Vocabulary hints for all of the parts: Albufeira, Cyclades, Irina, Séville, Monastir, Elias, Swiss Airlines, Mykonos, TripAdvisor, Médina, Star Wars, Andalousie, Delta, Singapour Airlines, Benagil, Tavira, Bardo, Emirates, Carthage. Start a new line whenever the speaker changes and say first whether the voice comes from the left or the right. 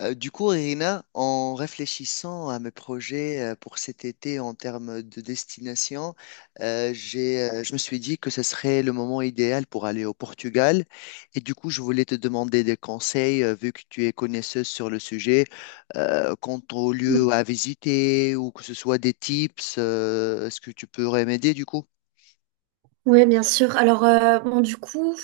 left: Du coup, Irina, en réfléchissant à mes projets pour cet été en termes de destination, je me suis dit que ce serait le moment idéal pour aller au Portugal. Et du coup, je voulais te demander des conseils, vu que tu es connaisseuse sur le sujet, quant aux lieux à visiter ou que ce soit des tips, est-ce que tu pourrais m'aider du coup?
right: Oui, bien sûr. Alors, bon, du coup,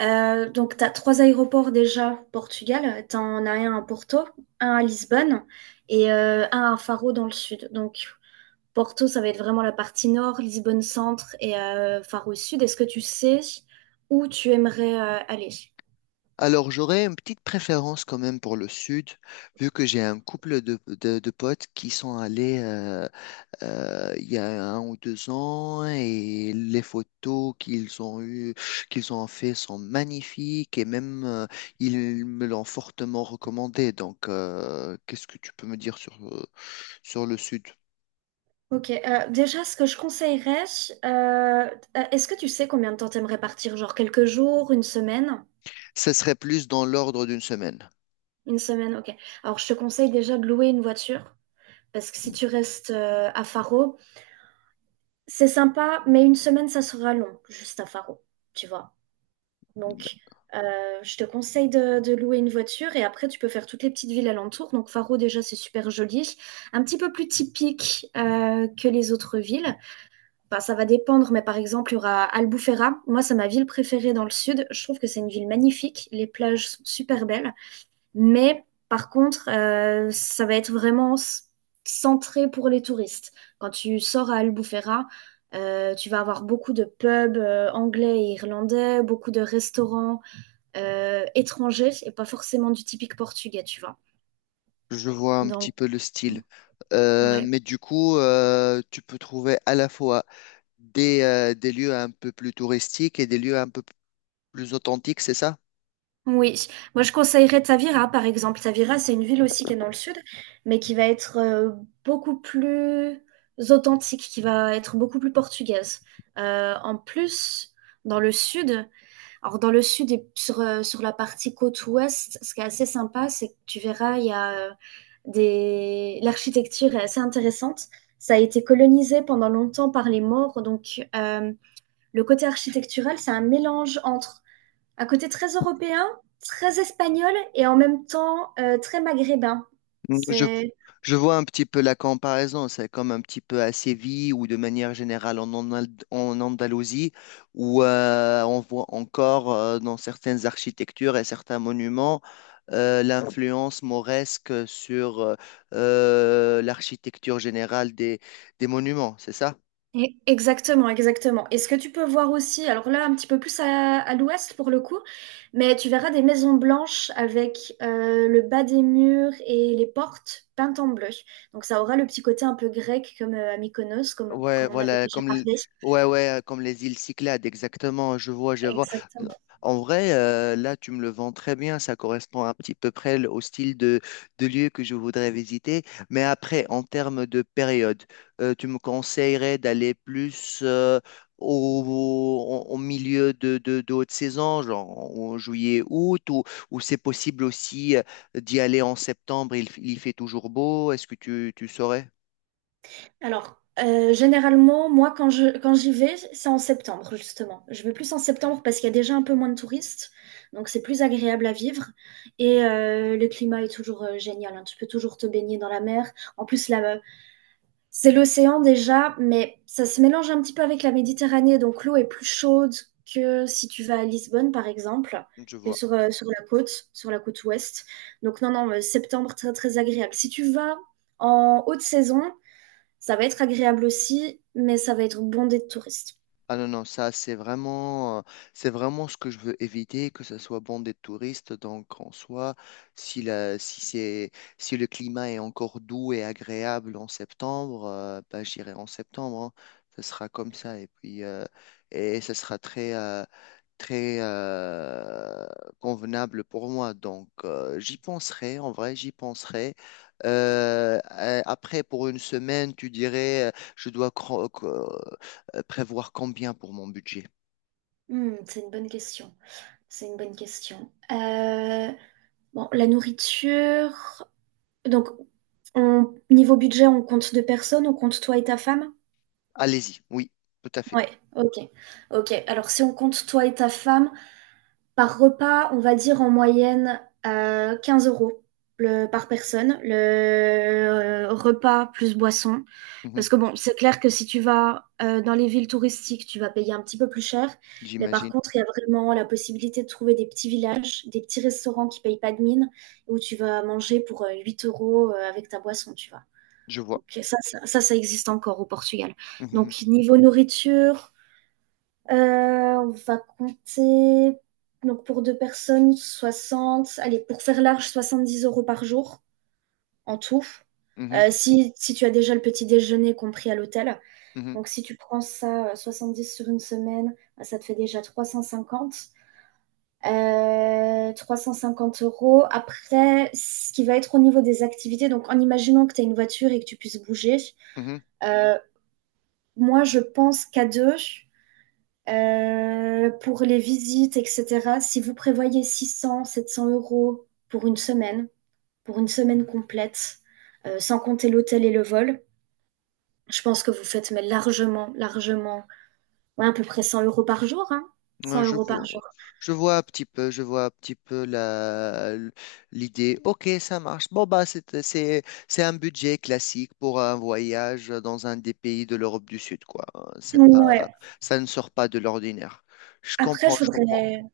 right: donc, tu as trois aéroports déjà au Portugal. Tu en as un à Porto, un à Lisbonne et un à Faro dans le sud. Donc, Porto, ça va être vraiment la partie nord, Lisbonne centre et Faro sud. Est-ce que tu sais où tu aimerais aller?
left: Alors, j'aurais une petite préférence quand même pour le sud, vu que j'ai un couple de potes qui sont allés il y a 1 ou 2 ans et les photos qu'ils ont eu, qu'ils ont fait sont magnifiques et même ils me l'ont fortement recommandé. Donc, qu'est-ce que tu peux me dire sur le sud?
right: Ok, déjà, ce que je conseillerais, euh, est-ce que tu sais combien de temps t'aimerais partir? Genre quelques jours, une semaine?
left: Ce serait plus dans l'ordre d'une semaine.
right: Une semaine, ok. Alors, je te conseille déjà de louer une voiture, parce que si tu restes à Faro, c'est sympa, mais une semaine, ça sera long, juste à Faro, tu vois. Donc, euh, je te conseille de louer une voiture et après, tu peux faire toutes les petites villes alentours. Donc, Faro, déjà, c'est super joli. Un petit peu plus typique que les autres villes. Bah ça va dépendre, mais par exemple, il y aura Albufeira. Moi, c'est ma ville préférée dans le sud. Je trouve que c'est une ville magnifique. Les plages sont super belles. Mais par contre, ça va être vraiment centré pour les touristes. Quand tu sors à Albufeira, tu vas avoir beaucoup de pubs anglais et irlandais, beaucoup de restaurants étrangers et pas forcément du typique portugais, tu vois.
left: Je vois un petit
right: Donc,
left: peu le style.
right: ouais.
left: Mais du coup, tu peux trouver à la fois des lieux un peu plus touristiques et des lieux un peu plus authentiques, c'est ça?
right: Oui, moi je conseillerais Tavira par exemple. Tavira, c'est une ville aussi qui est dans le sud, mais qui va être beaucoup plus authentique, qui va être beaucoup plus portugaise. En plus, dans le sud. Alors dans le sud et sur la partie côte ouest, ce qui est assez sympa, c'est que tu verras, il y a des... l'architecture est assez intéressante. Ça a été colonisé pendant longtemps par les Maures, donc le côté architectural, c'est un mélange entre un côté très européen, très espagnol et en même temps très maghrébin.
left: Mm, Je, je vois un petit peu la comparaison, c'est comme un petit peu à Séville ou de manière générale en Andalousie, où on voit encore dans certaines architectures et certains monuments l'influence mauresque sur l'architecture générale des monuments, c'est ça?
right: Exactement, exactement. Et ce que tu peux voir aussi, alors là, un petit peu plus à l'ouest pour le coup, mais tu verras des maisons blanches avec le bas des murs et les portes peintes en bleu. Donc ça aura le petit côté un peu grec comme à Mykonos, comme,
left: Ouais,
right: comme on avait
left: voilà,
right: déjà parlé.
left: ouais, ouais, comme les îles Cyclades, exactement, je vois, je vois.
right: Exactement.
left: En vrai, là, tu me le vends très bien, ça correspond à petit peu près au style de lieu que je voudrais visiter. Mais après, en termes de période, tu me conseillerais d'aller plus au, au milieu de haute saison, genre en juillet, août, ou c'est possible aussi d'y aller en septembre, il fait toujours beau, est-ce que tu saurais?
right: Alors, généralement, moi, quand j'y vais, c'est en septembre, justement. Je vais plus en septembre parce qu'il y a déjà un peu moins de touristes, donc c'est plus agréable à vivre. Et le climat est toujours génial, hein. Tu peux toujours te baigner dans la mer. En plus, là, c'est l'océan déjà, mais ça se mélange un petit peu avec la Méditerranée, donc l'eau est plus chaude que si tu vas à Lisbonne, par exemple,
left: Je
right: que
left: vois.
right: sur la côte ouest. Donc non, non, septembre, très, très agréable. Si tu vas en haute saison, ça va être agréable aussi, mais ça va être bondé de touristes.
left: Ah non, non, ça c'est vraiment ce que je veux éviter, que ce soit bon des touristes. Donc en soi, si, la, si, c'est, si le climat est encore doux et agréable en septembre, bah, j'irai en septembre, hein. Ce sera comme ça. Et puis, et ce sera très convenable pour moi. Donc j'y penserai, en vrai, j'y penserai. Après, pour une semaine, tu dirais, je dois prévoir combien pour mon budget?
right: C'est une bonne question. C'est une bonne question. Bon, la nourriture. Donc, niveau budget, on compte deux personnes, on compte toi et ta femme?
left: Allez-y, oui, tout à fait.
right: Ouais, ok. Ok. Alors, si on compte toi et ta femme, par repas, on va dire en moyenne 15 € par personne, le repas plus boisson.
left: Mhm.
right: Parce que bon, c'est clair que si tu vas dans les villes touristiques, tu vas payer un petit peu plus cher. Mais par
left: J'imagine,
right: contre, il y a vraiment la possibilité de trouver des petits villages, des petits restaurants qui payent pas de mine, où tu vas manger pour 8 € avec ta boisson, tu vois.
left: je vois.
right: Donc ça existe encore au Portugal.
left: Mhm,
right: Donc niveau nourriture, euh, on va compter, donc pour deux personnes, 60. Allez, pour faire large, 70 € par jour en tout.
left: mhm,
right: Si tu as déjà le petit déjeuner compris à l'hôtel.
left: mhm,
right: Donc si tu prends ça, dix sur une semaine, bah, ça te fait déjà 350. Trois cent cinquante euros. Après, ce qui va être au niveau des activités, donc en imaginant que tu as une voiture et que tu puisses bouger,
left: mhm.
right: euh, moi je pense qu'à deux. Pour les visites, etc., si vous prévoyez 600, 700 € pour une semaine complète, sans compter l'hôtel et le vol, je pense que vous faites mais largement, largement, ouais, à peu près 100 € par jour, hein, 100
left: Ouais, je
right: euros par
left: vois,
right: jour.
left: je vois un petit peu, je vois un petit peu l'idée. Ok, ça marche. Bon, bah, c'est un budget classique pour un voyage dans un des pays de l'Europe du Sud, quoi. C'est pas,
right: Ouais.
left: ça ne sort pas de l'ordinaire. Je
right: Après,
left: comprends, je comprends.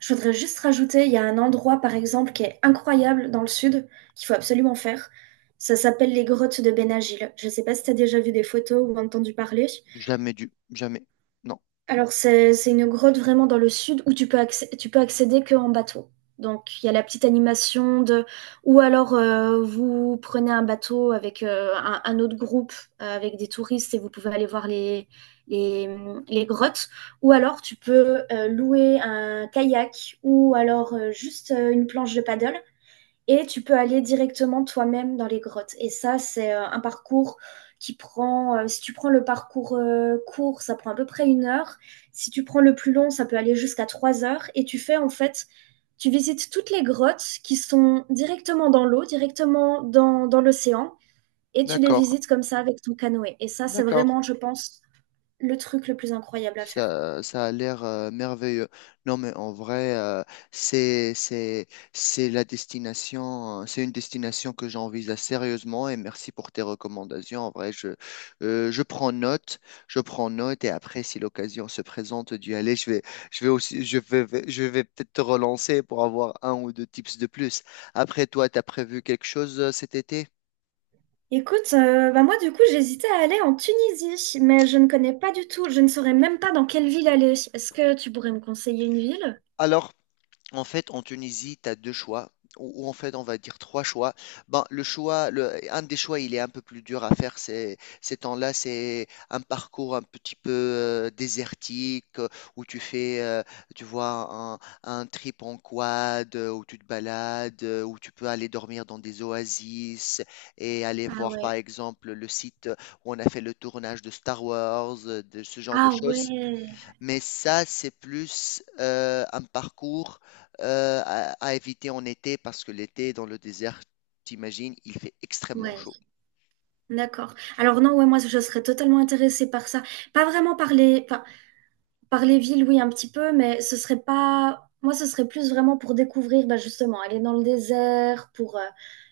right: je voudrais juste rajouter, il y a un endroit, par exemple, qui est incroyable dans le sud, qu'il faut absolument faire. Ça s'appelle les grottes de Benagil. Je ne sais pas si tu as déjà vu des photos ou entendu parler.
left: Jamais dû, jamais. Non.
right: Alors, c'est une grotte vraiment dans le sud où tu peux accéder qu'en bateau. Donc, il y a la petite animation de. Ou alors, vous prenez un bateau avec un autre groupe, avec des touristes, et vous pouvez aller voir les, les grottes. Ou alors, tu peux louer un kayak, ou alors juste une planche de paddle. Et tu peux aller directement toi-même dans les grottes. Et ça, c'est un parcours qui prend, si tu prends le parcours court, ça prend à peu près une heure. Si tu prends le plus long, ça peut aller jusqu'à 3 heures. Et tu fais en fait, tu visites toutes les grottes qui sont directement dans l'eau, directement dans l'océan. Et tu les
left: D'accord,
right: visites comme ça avec ton canoë. Et ça, c'est
left: d'accord.
right: vraiment, je pense, le truc le plus incroyable à faire.
left: Ça a l'air merveilleux. Non, mais en vrai, c'est, c'est, c'est la destination, c'est une destination que j'envisage sérieusement et merci pour tes recommandations. En vrai, je prends note, je prends note et après, si l'occasion se présente d'y aller, je vais aussi, je vais peut-être te relancer pour avoir un ou deux tips de plus. Après, toi, tu as prévu quelque chose cet été?
right: Écoute, bah moi du coup j'hésitais à aller en Tunisie, mais je ne connais pas du tout, je ne saurais même pas dans quelle ville aller. Est-ce que tu pourrais me conseiller une ville?
left: Alors, en fait, en Tunisie, tu as deux choix, ou en fait, on va dire trois choix. Ben, un des choix, il est un peu plus dur à faire ces temps-là. C'est un parcours un petit peu désertique, où tu vois, un trip en quad, où tu te balades, où tu peux aller dormir dans des oasis et aller
right: Ah
left: voir, par
right: ouais.
left: exemple, le site où on a fait le tournage de Star Wars, de ce genre de
right: Ah
left: choses.
right: ouais.
left: Mais ça, c'est plus un parcours à éviter en été parce que l'été dans le désert, t'imagines, il fait extrêmement
right: Ouais,
left: chaud.
right: d'accord. Alors non, ouais, moi je serais totalement intéressée par ça. Pas vraiment par enfin, par les villes, oui, un petit peu, mais ce serait pas. Moi, ce serait plus vraiment pour découvrir, bah justement, aller dans le désert, pour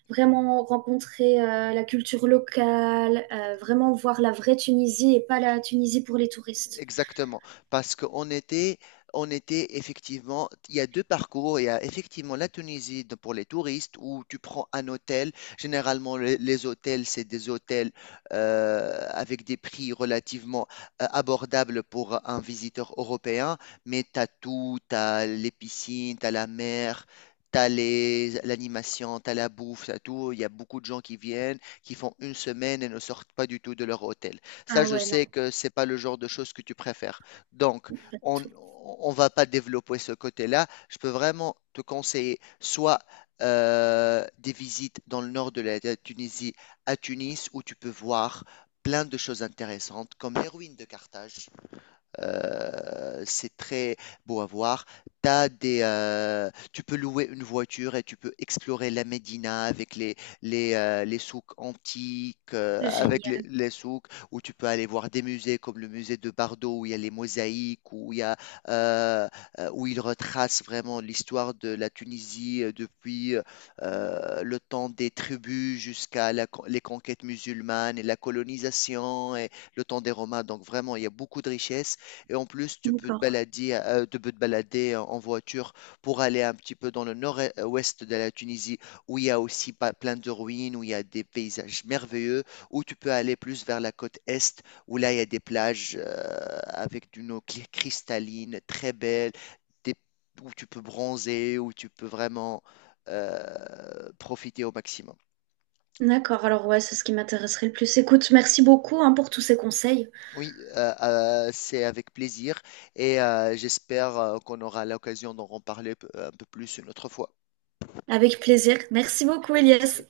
right: vraiment rencontrer la culture locale, vraiment voir la vraie Tunisie et pas la Tunisie pour les touristes.
left: Exactement, parce qu'on était effectivement, il y a 2 parcours, il y a effectivement la Tunisie pour les touristes où tu prends un hôtel, généralement les hôtels, c'est des hôtels avec des prix relativement abordables pour un visiteur européen, mais tu as tout, tu as les piscines, tu as la mer. T'as l'animation, t'as la bouffe, t'as tout. Il y a beaucoup de gens qui viennent, qui font une semaine et ne sortent pas du tout de leur hôtel. Ça,
right: Ah
left: je
right: ouais, non,
left: sais que c'est pas le genre de choses que tu préfères. Donc,
right: pas du
left: on
right: tout.
left: on va pas développer ce côté-là. Je peux vraiment te conseiller soit des visites dans le nord de la Tunisie, à Tunis, où tu peux voir plein de choses intéressantes, comme les ruines de Carthage. C'est très beau à voir. Tu peux louer une voiture et tu peux explorer la Médina avec les souks antiques, avec les,
right: Génial.
left: les souks où tu peux aller voir des musées comme le musée de Bardo où il y a les mosaïques, euh, où il retrace vraiment l'histoire de la Tunisie depuis le temps des tribus jusqu'à les conquêtes musulmanes et la colonisation et le temps des Romains. Donc vraiment, il y a beaucoup de richesses. Et en plus, tu peux te
right: D'accord.
left: balader, tu peux te balader en voiture pour aller un petit peu dans le nord-ouest de la Tunisie, où il y a aussi plein de ruines, où il y a des paysages merveilleux, où tu peux aller plus vers la côte est, où là, il y a des plages avec d'une eau cristalline, très belle, des- où tu peux bronzer, où tu peux vraiment profiter au maximum.
right: D'accord. Alors ouais, c'est ce qui m'intéresserait le plus. Écoute, merci beaucoup hein, pour tous ces conseils.
left: Oui, c'est avec plaisir et j'espère qu'on aura l'occasion d'en reparler un peu plus une autre fois.
right: Avec plaisir. Merci beaucoup, Elias.
left: Merci.